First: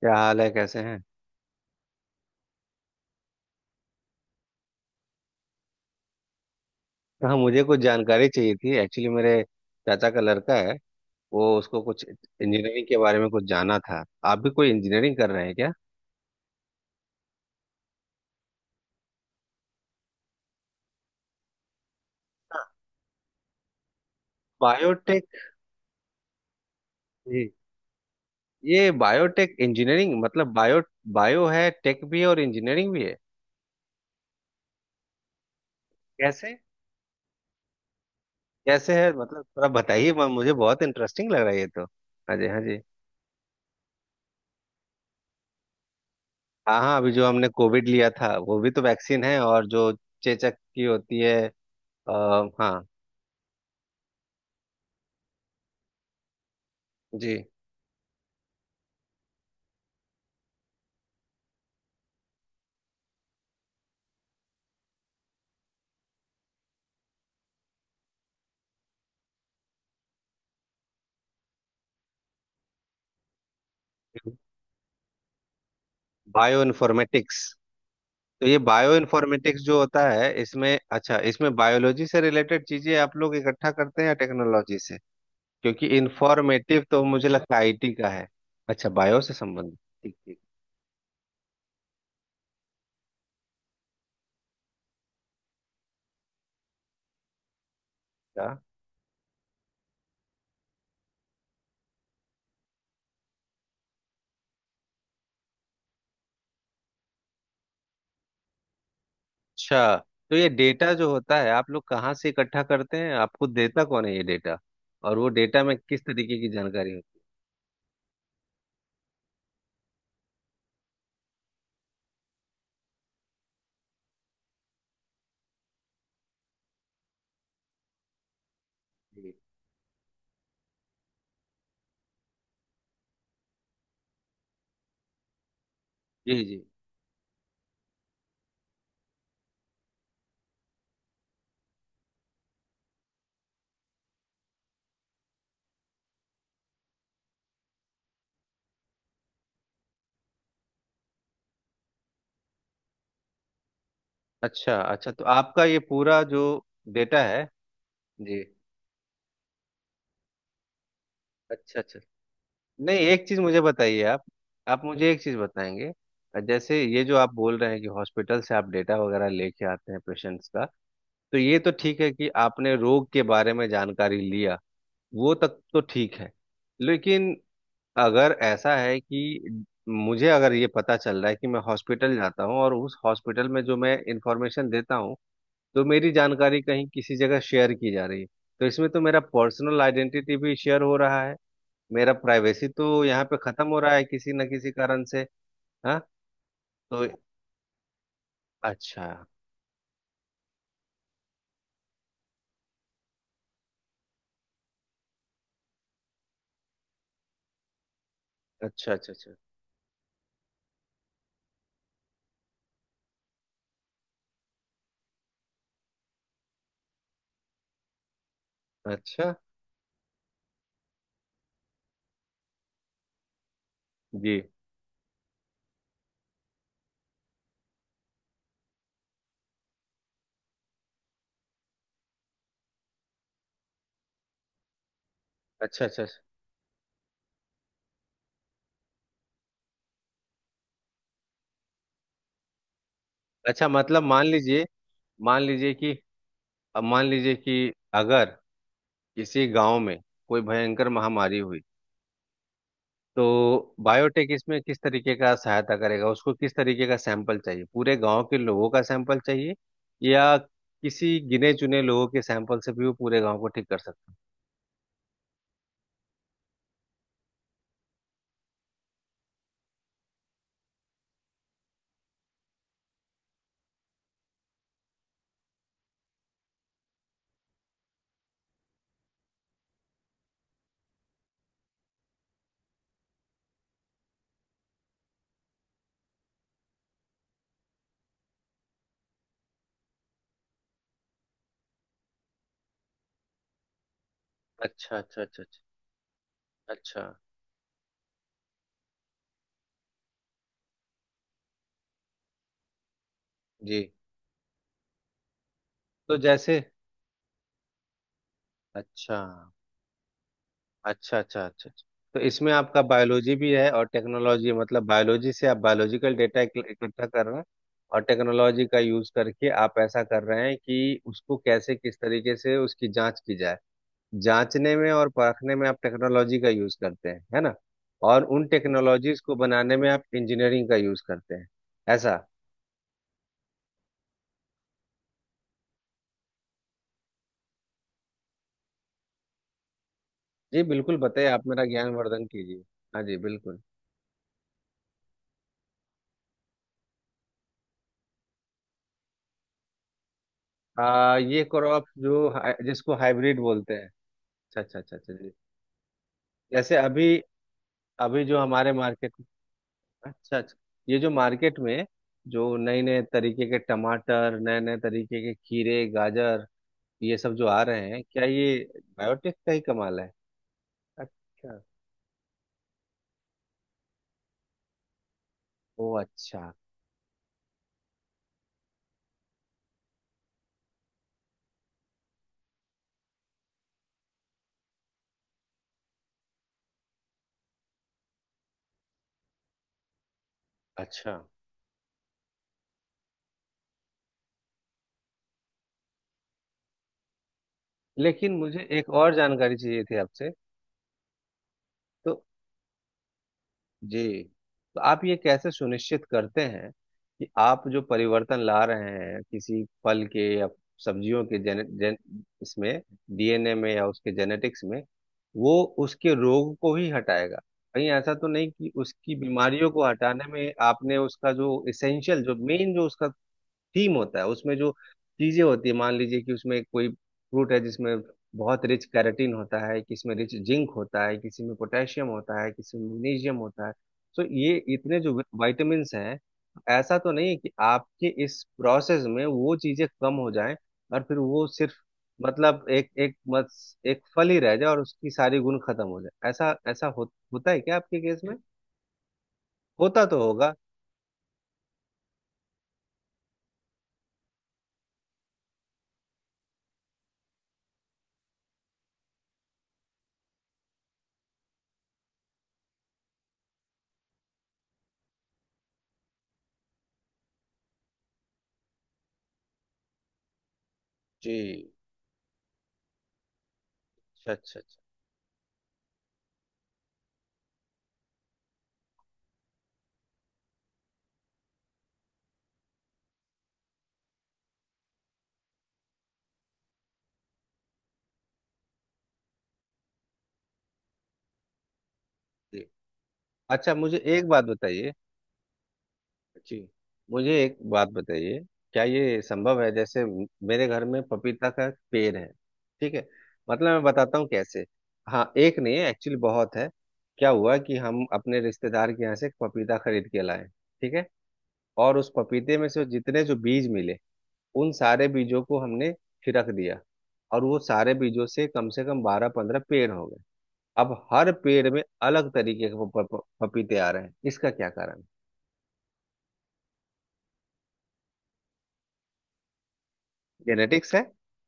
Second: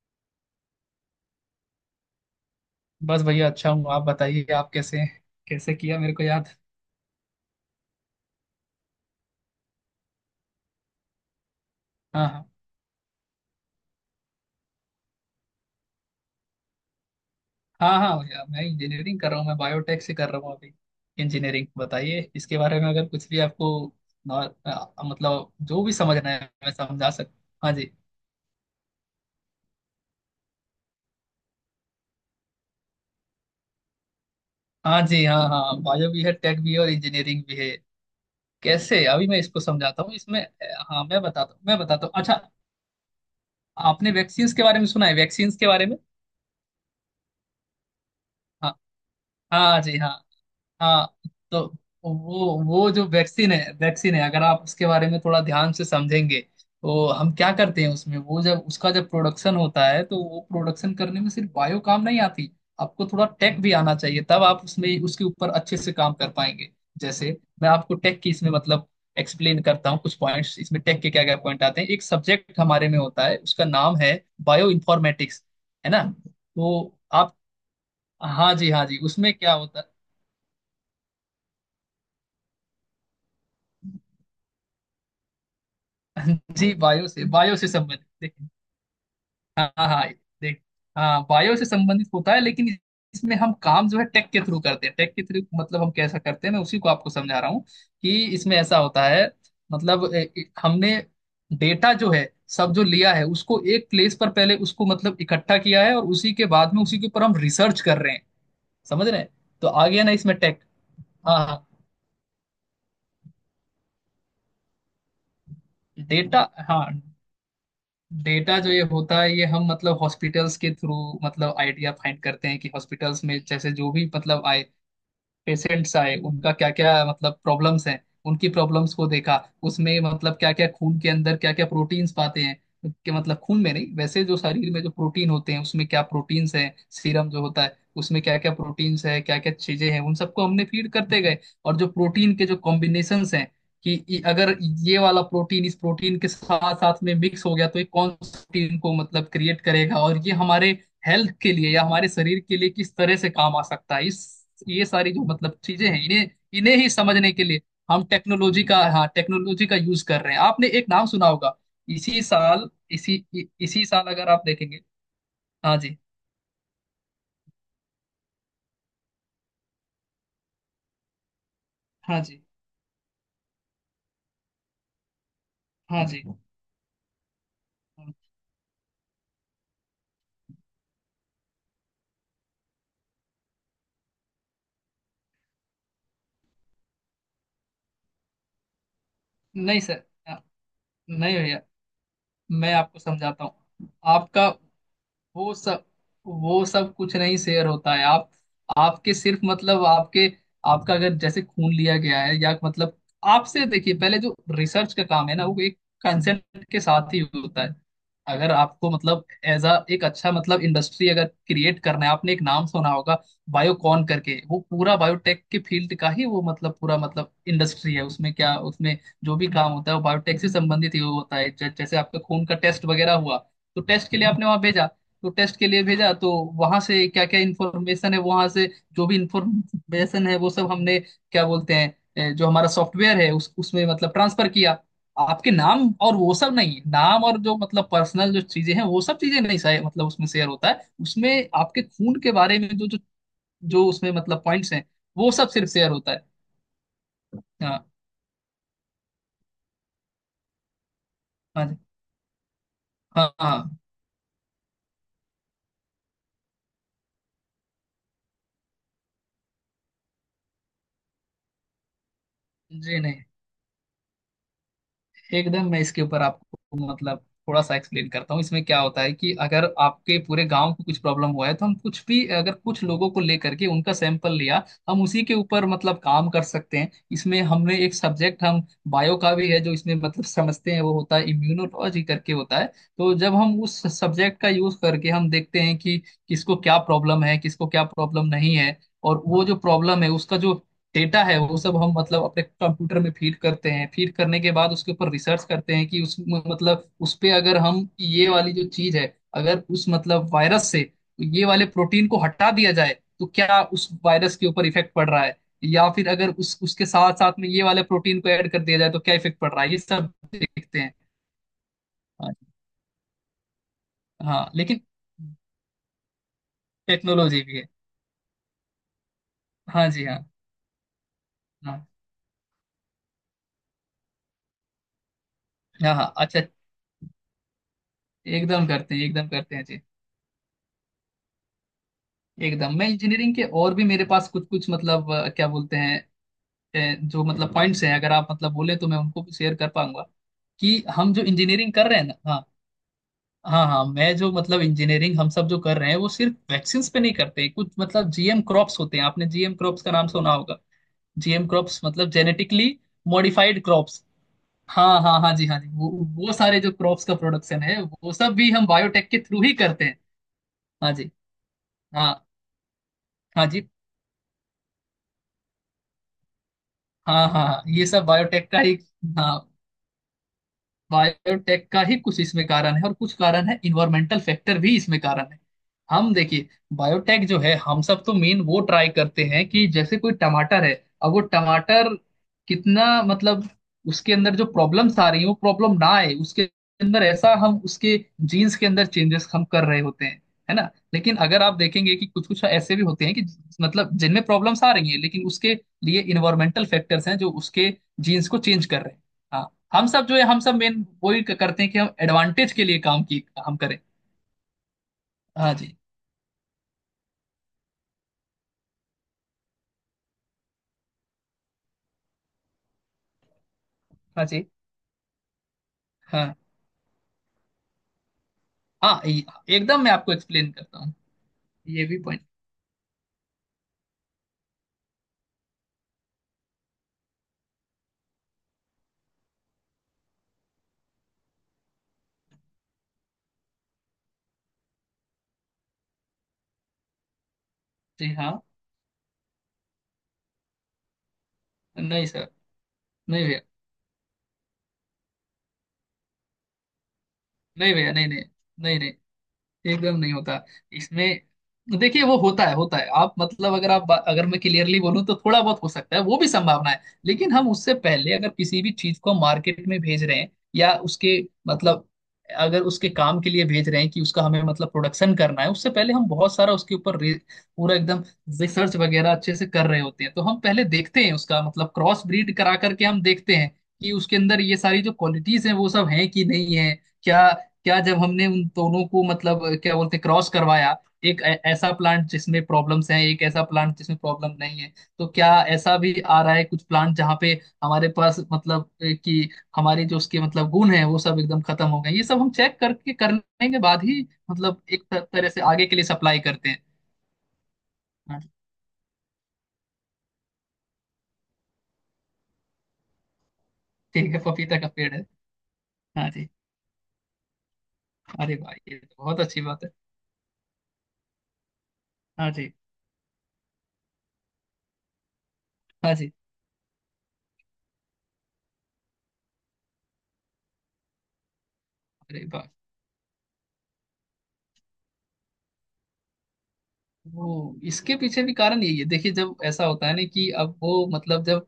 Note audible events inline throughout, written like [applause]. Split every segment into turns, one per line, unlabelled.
क्या हाल है, कैसे हैं।
बस भैया अच्छा हूँ। आप बताइए, आप कैसे हैं? कैसे किया मेरे को याद?
हाँ, मुझे कुछ जानकारी चाहिए थी एक्चुअली। मेरे चाचा का लड़का है, वो उसको कुछ
हाँ हाँ।
इंजीनियरिंग के बारे में कुछ जानना था। आप भी कोई इंजीनियरिंग कर रहे हैं क्या?
हाँ हाँ भैया, मैं इंजीनियरिंग कर रहा हूँ, मैं बायोटेक से कर रहा हूँ अभी। इंजीनियरिंग बताइए इसके बारे में, अगर कुछ भी आपको
बायोटेक?
मतलब जो भी समझना है मैं समझा
जी।
सकता। हाँ जी।
ये बायोटेक इंजीनियरिंग मतलब बायो बायो है, टेक भी है और इंजीनियरिंग भी है।
हाँ जी, हाँ हाँ बायो भी है,
कैसे?
टेक भी है और इंजीनियरिंग भी है।
कैसे
कैसे
है,
अभी मैं
मतलब
इसको
थोड़ा
समझाता
बताइए,
हूँ इसमें।
मुझे बहुत
हाँ मैं
इंटरेस्टिंग लग रहा
बताता
है
हूँ,
ये
मैं
तो।
बताता हूँ।
हाँ
अच्छा,
जी, हाँ जी।
आपने वैक्सीन्स के बारे में सुना है? वैक्सीन्स के बारे में।
हाँ हाँ, अभी जो हमने कोविड लिया था वो भी
हाँ।
तो वैक्सीन है, और
हाँ
जो
जी, हाँ।
चेचक की
हाँ
होती है।
तो
आ,
वो
हाँ
वो जो वैक्सीन है, वैक्सीन है, अगर आप उसके बारे में थोड़ा ध्यान से समझेंगे तो हम
जी।
क्या करते हैं उसमें, वो जब उसका जब प्रोडक्शन होता है तो वो प्रोडक्शन करने में सिर्फ बायो काम नहीं आती। आपको थोड़ा टेक भी आना चाहिए, तब आप उसमें उसके ऊपर अच्छे से काम कर पाएंगे। जैसे मैं आपको टेक की इसमें मतलब एक्सप्लेन करता हूँ कुछ पॉइंट्स। इसमें टेक के क्या क्या पॉइंट आते हैं, एक सब्जेक्ट हमारे में होता है, उसका नाम है बायो इन्फॉर्मेटिक्स। है ना?
बायो
तो आप
इन्फॉर्मेटिक्स? तो
हाँ
ये
जी, हाँ
बायो
जी, उसमें क्या
इन्फॉर्मेटिक्स जो
होता है।
होता है इसमें, अच्छा इसमें बायोलॉजी से रिलेटेड चीजें आप लोग इकट्ठा करते हैं या टेक्नोलॉजी से? क्योंकि
[laughs] जी,
इन्फॉर्मेटिव तो
बायो से,
मुझे लगता
बायो
है
से
आईटी
संबंधित।
का है।
देखिए
अच्छा, बायो से
हाँ
संबंधित।
हाँ हाँ,
ठीक ठीक।
देख हाँ बायो से संबंधित होता है, लेकिन इसमें हम काम जो है टेक के थ्रू करते हैं। टेक के थ्रू मतलब हम कैसा करते हैं, मैं उसी को आपको समझा रहा हूँ कि इसमें
था।
ऐसा होता है मतलब हमने डेटा जो है सब जो लिया है उसको एक प्लेस पर पहले उसको मतलब इकट्ठा किया है, और उसी के बाद में उसी के ऊपर हम रिसर्च कर रहे हैं। समझ रहे हैं? तो आ
अच्छा।
गया ना इसमें
तो ये
टेक।
डेटा जो होता
हाँ
है
हाँ,
आप लोग कहाँ से इकट्ठा करते हैं, आपको देता कौन है ये डेटा? और वो डेटा में किस तरीके
डेटा।
की
हाँ
जानकारी होती
डेटा जो ये होता है ये हम मतलब हॉस्पिटल्स के थ्रू मतलब आइडिया फाइंड करते हैं कि हॉस्पिटल्स में जैसे जो भी मतलब आए, पेशेंट्स आए, उनका क्या क्या मतलब प्रॉब्लम्स हैं, उनकी प्रॉब्लम्स को
है?
देखा, उसमें मतलब क्या क्या खून के अंदर क्या क्या प्रोटीन्स पाते हैं। कि मतलब खून में नहीं, वैसे जो शरीर में जो प्रोटीन होते हैं उसमें क्या
जी जी
प्रोटीन्स
जी।
हैं, सीरम जो होता है उसमें क्या क्या प्रोटीन्स है, क्या क्या चीजें हैं, उन सबको हमने फीड करते गए। और जो प्रोटीन के जो कॉम्बिनेशंस हैं कि अगर ये वाला प्रोटीन इस प्रोटीन के साथ साथ में मिक्स हो गया तो ये कौन सा प्रोटीन को मतलब क्रिएट करेगा, और ये हमारे हेल्थ के लिए या हमारे शरीर के लिए किस तरह से काम आ सकता है। इस
अच्छा
ये
अच्छा,
सारी
तो
जो मतलब
आपका ये
चीजें हैं
पूरा
इन्हें,
जो
इन्हें ही
डेटा
समझने
है।
के लिए हम
जी।
टेक्नोलॉजी का हाँ टेक्नोलॉजी का यूज कर रहे हैं। आपने एक नाम सुना होगा
अच्छा अच्छा।
इसी साल,
नहीं, एक चीज मुझे
इसी
बताइए
साल
आप
अगर आप देखेंगे।
आप मुझे एक चीज
हाँ
बताएंगे।
जी।
जैसे ये जो आप बोल रहे हैं कि हॉस्पिटल से आप डेटा वगैरह लेके आते हैं पेशेंट्स का, तो ये तो ठीक है
हाँ
कि
जी।
आपने रोग के बारे में जानकारी लिया। वो तक तो
हाँ
ठीक
जी।
है, लेकिन अगर ऐसा है कि मुझे अगर ये पता चल रहा है कि मैं हॉस्पिटल जाता हूँ और उस हॉस्पिटल में जो मैं इंफॉर्मेशन देता हूँ, तो मेरी जानकारी कहीं किसी जगह शेयर की जा रही है, तो इसमें तो मेरा
नहीं
पर्सनल
सर।
आइडेंटिटी भी शेयर हो रहा
नहीं
है।
भैया,
मेरा प्राइवेसी
मैं आपको
तो यहाँ पे
समझाता
खत्म हो
हूँ।
रहा है किसी न
आपका
किसी कारण से।
वो सब,
हाँ।
वो सब
तो
कुछ नहीं शेयर होता है आप।
अच्छा
आपके सिर्फ मतलब आपके, आपका अगर जैसे खून लिया गया है या मतलब आपसे, देखिए पहले जो रिसर्च का काम है ना, वो एक कंसेंट के साथ ही होता है। अगर आपको
अच्छा अच्छा।
मतलब
अच्छा
एज अ एक अच्छा मतलब इंडस्ट्री अगर क्रिएट करना है, आपने एक नाम सुना होगा बायोकॉन करके। वो पूरा बायोटेक के फील्ड का ही वो मतलब पूरा मतलब इंडस्ट्री है। उसमें क्या, उसमें
अच्छा
जो भी काम होता है वो बायोटेक से संबंधित ही होता है। जैसे आपका खून का टेस्ट वगैरह हुआ तो टेस्ट के लिए
जी।
आपने वहां भेजा, तो टेस्ट के लिए भेजा तो वहां से क्या क्या इंफॉर्मेशन है वहां से जो भी इंफॉर्मेशन है वो सब हमने क्या बोलते हैं जो हमारा सॉफ्टवेयर है उस उसमें मतलब ट्रांसफर किया। आपके नाम
अच्छा अच्छा
और
अच्छा।
वो सब नहीं, नाम और जो मतलब पर्सनल जो चीजें हैं वो सब चीजें नहीं सही मतलब उसमें शेयर होता है। उसमें आपके खून के बारे में जो जो
अच्छा,
जो
मतलब
उसमें
मान
मतलब
लीजिए,
पॉइंट्स हैं वो
मान
सब सिर्फ
लीजिए
शेयर
कि
होता है।
अब मान लीजिए कि
हाँ
अगर किसी गांव में कोई भयंकर महामारी हुई,
हाँ। जी
तो
हाँ। हाँ
बायोटेक इसमें किस तरीके का सहायता करेगा? उसको किस तरीके का सैंपल चाहिए, पूरे गांव के लोगों का सैंपल चाहिए या किसी गिने चुने लोगों के सैंपल से भी वो
जी।
पूरे
नहीं
गांव को ठीक कर सकता
एकदम, मैं इसके ऊपर आपको मतलब थोड़ा सा एक्सप्लेन करता हूँ। इसमें क्या होता है कि अगर आपके पूरे गांव को कुछ प्रॉब्लम हुआ है तो हम कुछ भी अगर कुछ लोगों को लेकर के उनका सैंपल लिया, हम उसी के ऊपर मतलब काम कर सकते हैं। इसमें हमने एक सब्जेक्ट हम बायो का भी है जो इसमें मतलब समझते हैं, वो होता है इम्यूनोलॉजी करके होता है। तो जब हम उस सब्जेक्ट का यूज करके हम देखते हैं कि किसको क्या प्रॉब्लम है, किसको क्या प्रॉब्लम नहीं है, और वो जो प्रॉब्लम है उसका जो डेटा है वो सब हम मतलब अपने कंप्यूटर में फीड करते हैं। फीड करने के
है?
बाद उसके
अच्छा
ऊपर
अच्छा अच्छा।
रिसर्च
अच्छा
करते हैं कि उस मतलब
अच्छा
उस पे अगर हम ये वाली जो चीज है, अगर उस मतलब वायरस से ये वाले प्रोटीन को हटा दिया जाए तो क्या
जी।
उस वायरस के ऊपर इफेक्ट पड़ रहा है, या फिर
तो
अगर
जैसे।
उस उसके साथ साथ में ये वाले प्रोटीन को ऐड कर दिया जाए तो क्या
अच्छा।
इफेक्ट पड़ रहा है, ये सब देखते हैं।
अच्छा अच्छा। अच्छा अच्छा। तो
हाँ
इसमें आपका बायोलॉजी भी है और
हाँ,
टेक्नोलॉजी,
लेकिन
मतलब बायोलॉजी से आप बायोलॉजिकल डेटा इकट्ठा कर रहे
टेक्नोलॉजी
हैं,
भी है।
और टेक्नोलॉजी का यूज करके आप
हाँ
ऐसा
जी,
कर
हाँ।
रहे हैं कि उसको कैसे,
हाँ
किस तरीके से उसकी जांच की जाए। जांचने में और परखने में आप
हाँ हाँ
टेक्नोलॉजी
अच्छा।
का यूज करते हैं, है ना? और उन
एकदम करते हैं,
टेक्नोलॉजीज
एकदम
को
करते हैं
बनाने
जी।
में आप इंजीनियरिंग का यूज करते हैं। ऐसा?
एकदम, मैं इंजीनियरिंग के और भी मेरे पास कुछ कुछ मतलब क्या बोलते हैं अ, जो मतलब पॉइंट्स हैं, अगर आप मतलब बोले तो मैं उनको भी शेयर कर पाऊंगा।
जी,
कि
बिल्कुल
हम जो
बताइए, आप मेरा
इंजीनियरिंग कर रहे हैं ना,
ज्ञानवर्धन
हाँ।
कीजिए। हाँ जी, बिल्कुल।
हाँ हाँ, मैं जो मतलब इंजीनियरिंग हम सब जो कर रहे हैं वो सिर्फ वैक्सीन्स पे नहीं करते, कुछ मतलब जीएम क्रॉप्स होते हैं, आपने जीएम क्रॉप्स का नाम सुना होगा।
ये
जीएम क्रॉप्स
क्रॉप
मतलब
जो
जेनेटिकली
जिसको हाइब्रिड
मॉडिफाइड
बोलते हैं?
क्रॉप्स।
अच्छा अच्छा
हाँ
अच्छा
हाँ
जी।
हाँ जी, हाँ जी। वो सारे जो
जैसे
क्रॉप्स का
अभी,
प्रोडक्शन है वो
अभी
सब
जो
भी हम
हमारे
बायोटेक
मार्केट
के
में,
थ्रू ही करते हैं।
अच्छा अच्छा,
हाँ
ये जो
जी।
मार्केट में
हाँ।
जो नए नए तरीके
हाँ
के
जी।
टमाटर, नए नए तरीके के खीरे, गाजर, ये
हाँ
सब
हाँ
जो आ
हाँ, ये
रहे हैं,
सब
क्या
बायोटेक
ये
का ही।
बायोटेक
हाँ,
का ही कमाल है? अच्छा।
बायोटेक का ही कुछ इसमें कारण है और कुछ कारण है इन्वायरमेंटल फैक्टर भी इसमें कारण है।
ओ
हम देखिए
अच्छा
बायोटेक जो है हम सब तो मेन वो ट्राई करते हैं कि जैसे कोई टमाटर है, अब वो टमाटर कितना मतलब उसके अंदर जो प्रॉब्लम्स आ रही है वो प्रॉब्लम ना आए, उसके अंदर ऐसा हम उसके जीन्स के अंदर चेंजेस हम कर रहे होते हैं। है ना?
अच्छा।
लेकिन अगर आप देखेंगे कि कुछ कुछ ऐसे भी होते हैं कि मतलब जिनमें प्रॉब्लम्स आ रही हैं लेकिन उसके लिए इन्वायरमेंटल फैक्टर्स हैं जो उसके जीन्स
लेकिन
को
मुझे
चेंज कर
एक
रहे हैं।
और
हाँ,
जानकारी चाहिए
हम
थी
सब जो है
आपसे।
हम सब मेन वही करते हैं कि हम
तो
एडवांटेज के लिए काम की हम करें।
जी, तो आप ये कैसे
हाँ जी।
सुनिश्चित करते हैं कि आप जो परिवर्तन ला रहे हैं किसी फल के या सब्जियों के, इसमें डीएनए में या उसके
हाँ जी।
जेनेटिक्स में, वो उसके
हाँ
रोग को ही हटाएगा? कहीं ऐसा तो नहीं कि
हाँ
उसकी बीमारियों
एकदम,
को
मैं आपको
हटाने
एक्सप्लेन
में
करता हूँ
आपने उसका जो
ये भी
इसेंशियल,
पॉइंट।
जो मेन, जो उसका थीम होता है, उसमें जो चीजें होती है, मान लीजिए कि उसमें कोई फ्रूट है जिसमें बहुत रिच कैरेटीन होता है, किसी में रिच जिंक होता है, किसी में पोटेशियम होता है, किसी में मैग्नीशियम होता है, तो ये इतने जो विटामिन हैं, ऐसा तो नहीं है कि आपके
जी हाँ।
इस प्रोसेस में वो चीजें कम हो जाएं और फिर वो सिर्फ,
नहीं सर।
मतलब एक एक
नहीं भैया,
मत एक फल ही रह जाए और उसकी सारी गुण खत्म हो जाए? ऐसा ऐसा हो, होता है
नहीं
क्या
भैया।
आपके
नहीं
केस
नहीं,
में?
नहीं नहीं। एकदम
होता
नहीं
तो
होता
होगा।
इसमें। देखिए वो होता है, होता है। आप मतलब अगर आप, अगर मैं क्लियरली बोलूं तो थोड़ा बहुत हो सकता है वो भी संभावना है, लेकिन हम उससे पहले अगर किसी भी चीज को मार्केट में भेज रहे हैं या उसके मतलब अगर उसके काम के लिए भेज रहे हैं कि उसका हमें मतलब प्रोडक्शन करना है, उससे पहले हम बहुत सारा उसके ऊपर पूरा एकदम रिसर्च वगैरह अच्छे से कर रहे होते हैं। तो हम पहले देखते हैं
जी
उसका मतलब क्रॉस ब्रीड करा करके हम देखते हैं कि उसके
अच्छा
अंदर ये
अच्छा अच्छा।
सारी जो क्वालिटीज हैं वो सब हैं कि नहीं है। क्या, क्या जब हमने उन दोनों को मतलब क्या बोलते क्रॉस करवाया, एक ऐसा प्लांट जिसमें प्रॉब्लम्स हैं, एक ऐसा प्लांट जिसमें प्रॉब्लम नहीं है, तो क्या ऐसा भी आ रहा है कुछ प्लांट जहाँ पे हमारे पास मतलब कि हमारी जो उसके मतलब गुण है वो सब एकदम खत्म हो गए। ये सब हम चेक
जी
करके करने के
अच्छा।
बाद
मुझे
ही
एक बात
मतलब एक
बताइए।
तरह से आगे के लिए सप्लाई करते हैं।
जी। मुझे एक बात
हाँ जी।
बताइए, क्या ये संभव है जैसे, मेरे घर में पपीता का पेड़ है, ठीक है? मतलब मैं
ठीक
बताता
है
हूँ
पपीता
कैसे।
का पेड़ है।
हाँ, एक नहीं है
हाँ
एक्चुअली,
जी।
बहुत है। क्या हुआ कि हम
अरे
अपने
भाई, ये
रिश्तेदार
तो
के यहाँ
बहुत
से एक
अच्छी बात है।
पपीता खरीद के लाए, ठीक है? और उस
हाँ जी।
पपीते में से जितने जो बीज मिले, उन सारे बीजों को हमने
हाँ जी।
छिड़क दिया। और वो सारे बीजों से कम 12-15 पेड़ हो गए। अब हर पेड़ में
अरे
अलग
वाह,
तरीके के पपीते आ रहे हैं, इसका क्या कारण?
वो इसके पीछे भी कारण यही है। देखिए जब ऐसा होता है ना कि अब वो
जेनेटिक्स है?
मतलब जब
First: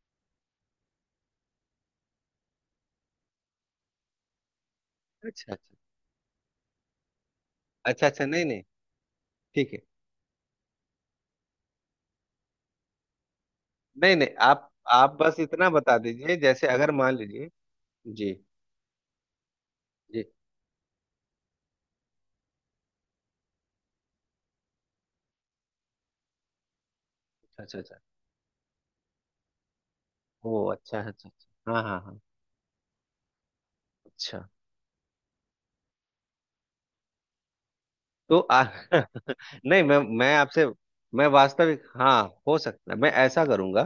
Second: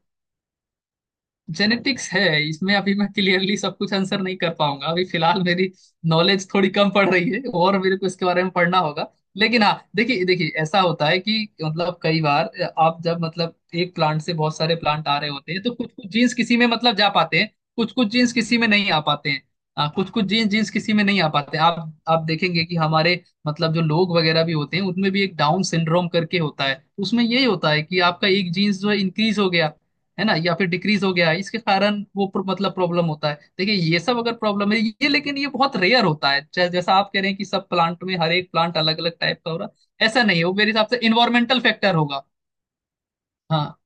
जेनेटिक्स है, इसमें अभी मैं क्लियरली सब कुछ आंसर नहीं कर पाऊंगा, अभी फिलहाल
अच्छा
मेरी नॉलेज थोड़ी कम पड़ रही है और मेरे
अच्छा
को इसके
अच्छा।
बारे
नहीं
में
नहीं।
पढ़ना होगा। लेकिन
ठीक है।
हाँ देखिए, देखिए ऐसा होता है कि मतलब कई बार आप जब मतलब एक
नहीं
प्लांट से
नहीं,
बहुत
आप
सारे प्लांट
आप
आ रहे
बस
होते हैं
इतना
तो कुछ
बता
कुछ जीन्स
दीजिए,
किसी
जैसे
में
अगर
मतलब जा
मान
पाते
लीजिए।
हैं, कुछ कुछ
जी।
जीन्स किसी में नहीं आ पाते हैं। कुछ
जी।
कुछ जीन्स जीन्स किसी में नहीं आ पाते हैं। आप देखेंगे कि हमारे मतलब जो लोग वगैरह भी होते हैं उनमें भी एक डाउन सिंड्रोम करके होता है, उसमें यही होता
अच्छा
है
अच्छा
कि
अच्छा।
आपका एक जीन्स जो है इंक्रीज हो गया, है ना,
ओ
या फिर
अच्छा
डिक्रीज हो
अच्छा
गया, इसके
अच्छा, हाँ हाँ
कारण
हाँ।
वो मतलब प्रॉब्लम होता है। देखिए ये सब अगर
अच्छा।
प्रॉब्लम है ये, लेकिन ये बहुत रेयर होता है। जैसा आप कह रहे हैं कि सब प्लांट में हर
तो
एक प्लांट
[laughs]
अलग अलग टाइप का हो रहा
नहीं, मैं
है, ऐसा
मैं
नहीं है, वो
आपसे,
मेरे हिसाब से
मैं
इन्वायरमेंटल
वास्तविक,
फैक्टर
हाँ।
होगा।
हो सकता है मैं ऐसा
हाँ
करूंगा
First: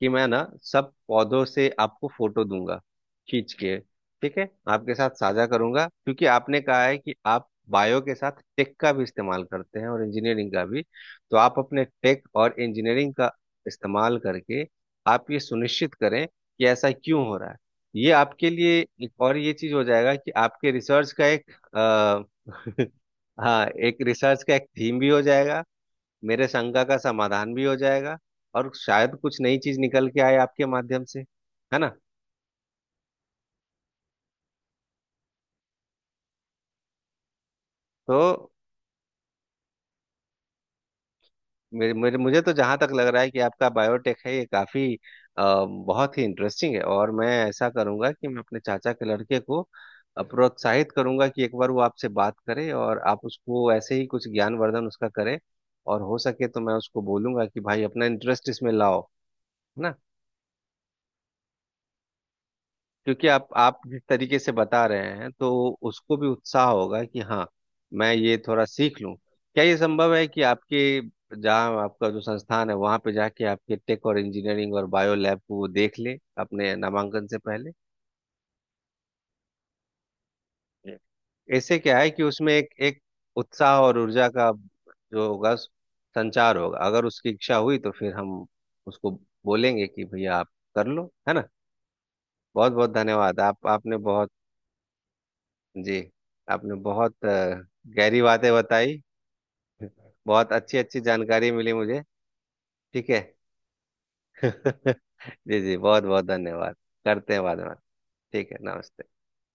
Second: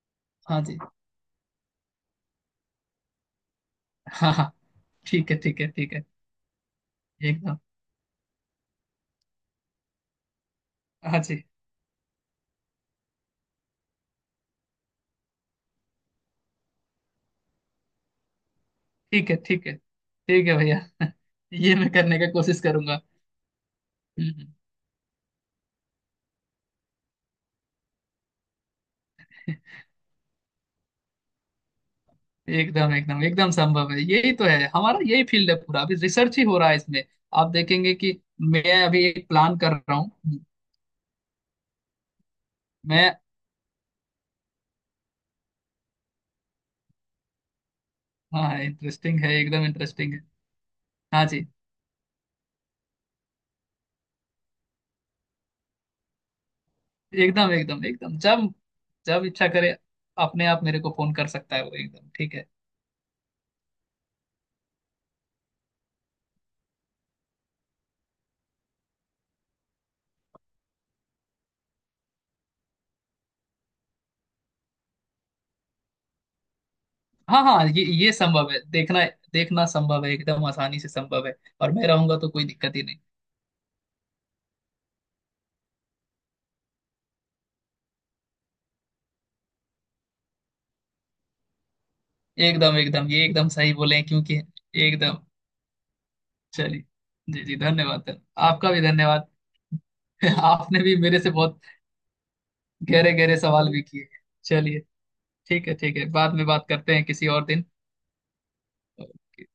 कि मैं ना
हाँ जी,
सब पौधों से आपको फोटो दूंगा, खींच के।
हाँ
ठीक है,
हाँ।
आपके साथ
ठीक है
साझा
ठीक है
करूंगा,
ठीक है,
क्योंकि आपने कहा है कि आप
एकदम।
बायो के साथ टेक का भी इस्तेमाल करते हैं और इंजीनियरिंग का भी।
हाँ
तो
जी।
आप अपने टेक और इंजीनियरिंग का इस्तेमाल करके आप ये सुनिश्चित करें कि ऐसा क्यों हो रहा है। ये आपके लिए एक
ठीक है
और ये
ठीक
चीज
है,
हो जाएगा कि
ठीक है
आपके
भैया। [laughs]
रिसर्च का एक,
ये मैं करने
आ,
का कोशिश
[laughs]
करूंगा।
हाँ, एक
हम्म,
रिसर्च
हम्म।
का एक थीम भी हो जाएगा, मेरे शंका का समाधान भी हो जाएगा, और शायद कुछ नई चीज निकल के आए आपके माध्यम से, है ना?
एकदम एकदम एकदम संभव है, यही तो है हमारा, यही फील्ड है पूरा, अभी रिसर्च ही हो रहा है इसमें। आप देखेंगे कि
तो
मैं अभी एक प्लान कर रहा हूँ,
मेरे, मेरे मुझे तो जहां तक लग
मैं,
रहा है कि आपका बायोटेक है ये काफी, अ, बहुत ही इंटरेस्टिंग है। और मैं ऐसा करूंगा कि मैं
हाँ
अपने चाचा के
इंटरेस्टिंग है,
लड़के को
एकदम इंटरेस्टिंग है।
प्रोत्साहित
हाँ
करूंगा कि
जी।
एक बार वो आपसे बात करे और आप उसको ऐसे ही कुछ ज्ञानवर्धन उसका करें। और हो सके तो मैं उसको बोलूंगा
एकदम
कि भाई
एकदम
अपना
एकदम जब
इंटरेस्ट इसमें लाओ,
जब
है
इच्छा करे
ना?
अपने आप मेरे को फोन कर सकता है वो, एकदम ठीक है।
क्योंकि आप जिस तरीके से बता रहे हैं, तो उसको भी उत्साह होगा कि हाँ, मैं ये थोड़ा सीख लूं। क्या ये संभव है कि आपके, जहाँ आपका जो संस्थान है वहां पे जाके आपके टेक और इंजीनियरिंग और बायो लैब को वो देख ले अपने नामांकन से
हाँ हाँ,
पहले?
ये संभव है। देखना, देखना संभव है, एकदम आसानी से संभव है। और
ऐसे
मैं
क्या है
रहूंगा
कि
तो कोई
उसमें एक
दिक्कत ही नहीं।
एक उत्साह और ऊर्जा का जो होगा संचार होगा, अगर उसकी इच्छा हुई तो फिर हम उसको बोलेंगे कि भैया आप कर लो, है ना? बहुत
एकदम
बहुत
एकदम ये
धन्यवाद
एकदम
आप।
सही बोले
आपने
हैं
बहुत,
क्योंकि एकदम।
जी, आपने
चलिए,
बहुत
जी जी धन्यवाद।
गहरी बातें
आपका भी
बताई,
धन्यवाद। [laughs]
बहुत अच्छी
आपने भी
अच्छी
मेरे से
जानकारी
बहुत
मिली मुझे। ठीक
गहरे
है।
गहरे सवाल भी किए। चलिए,
[laughs] जी
ठीक है
जी,
ठीक
बहुत
है,
बहुत
बाद में बात
धन्यवाद।
करते हैं किसी
करते हैं
और
बाद
दिन।
में बात। ठीक है, नमस्ते।
ओके।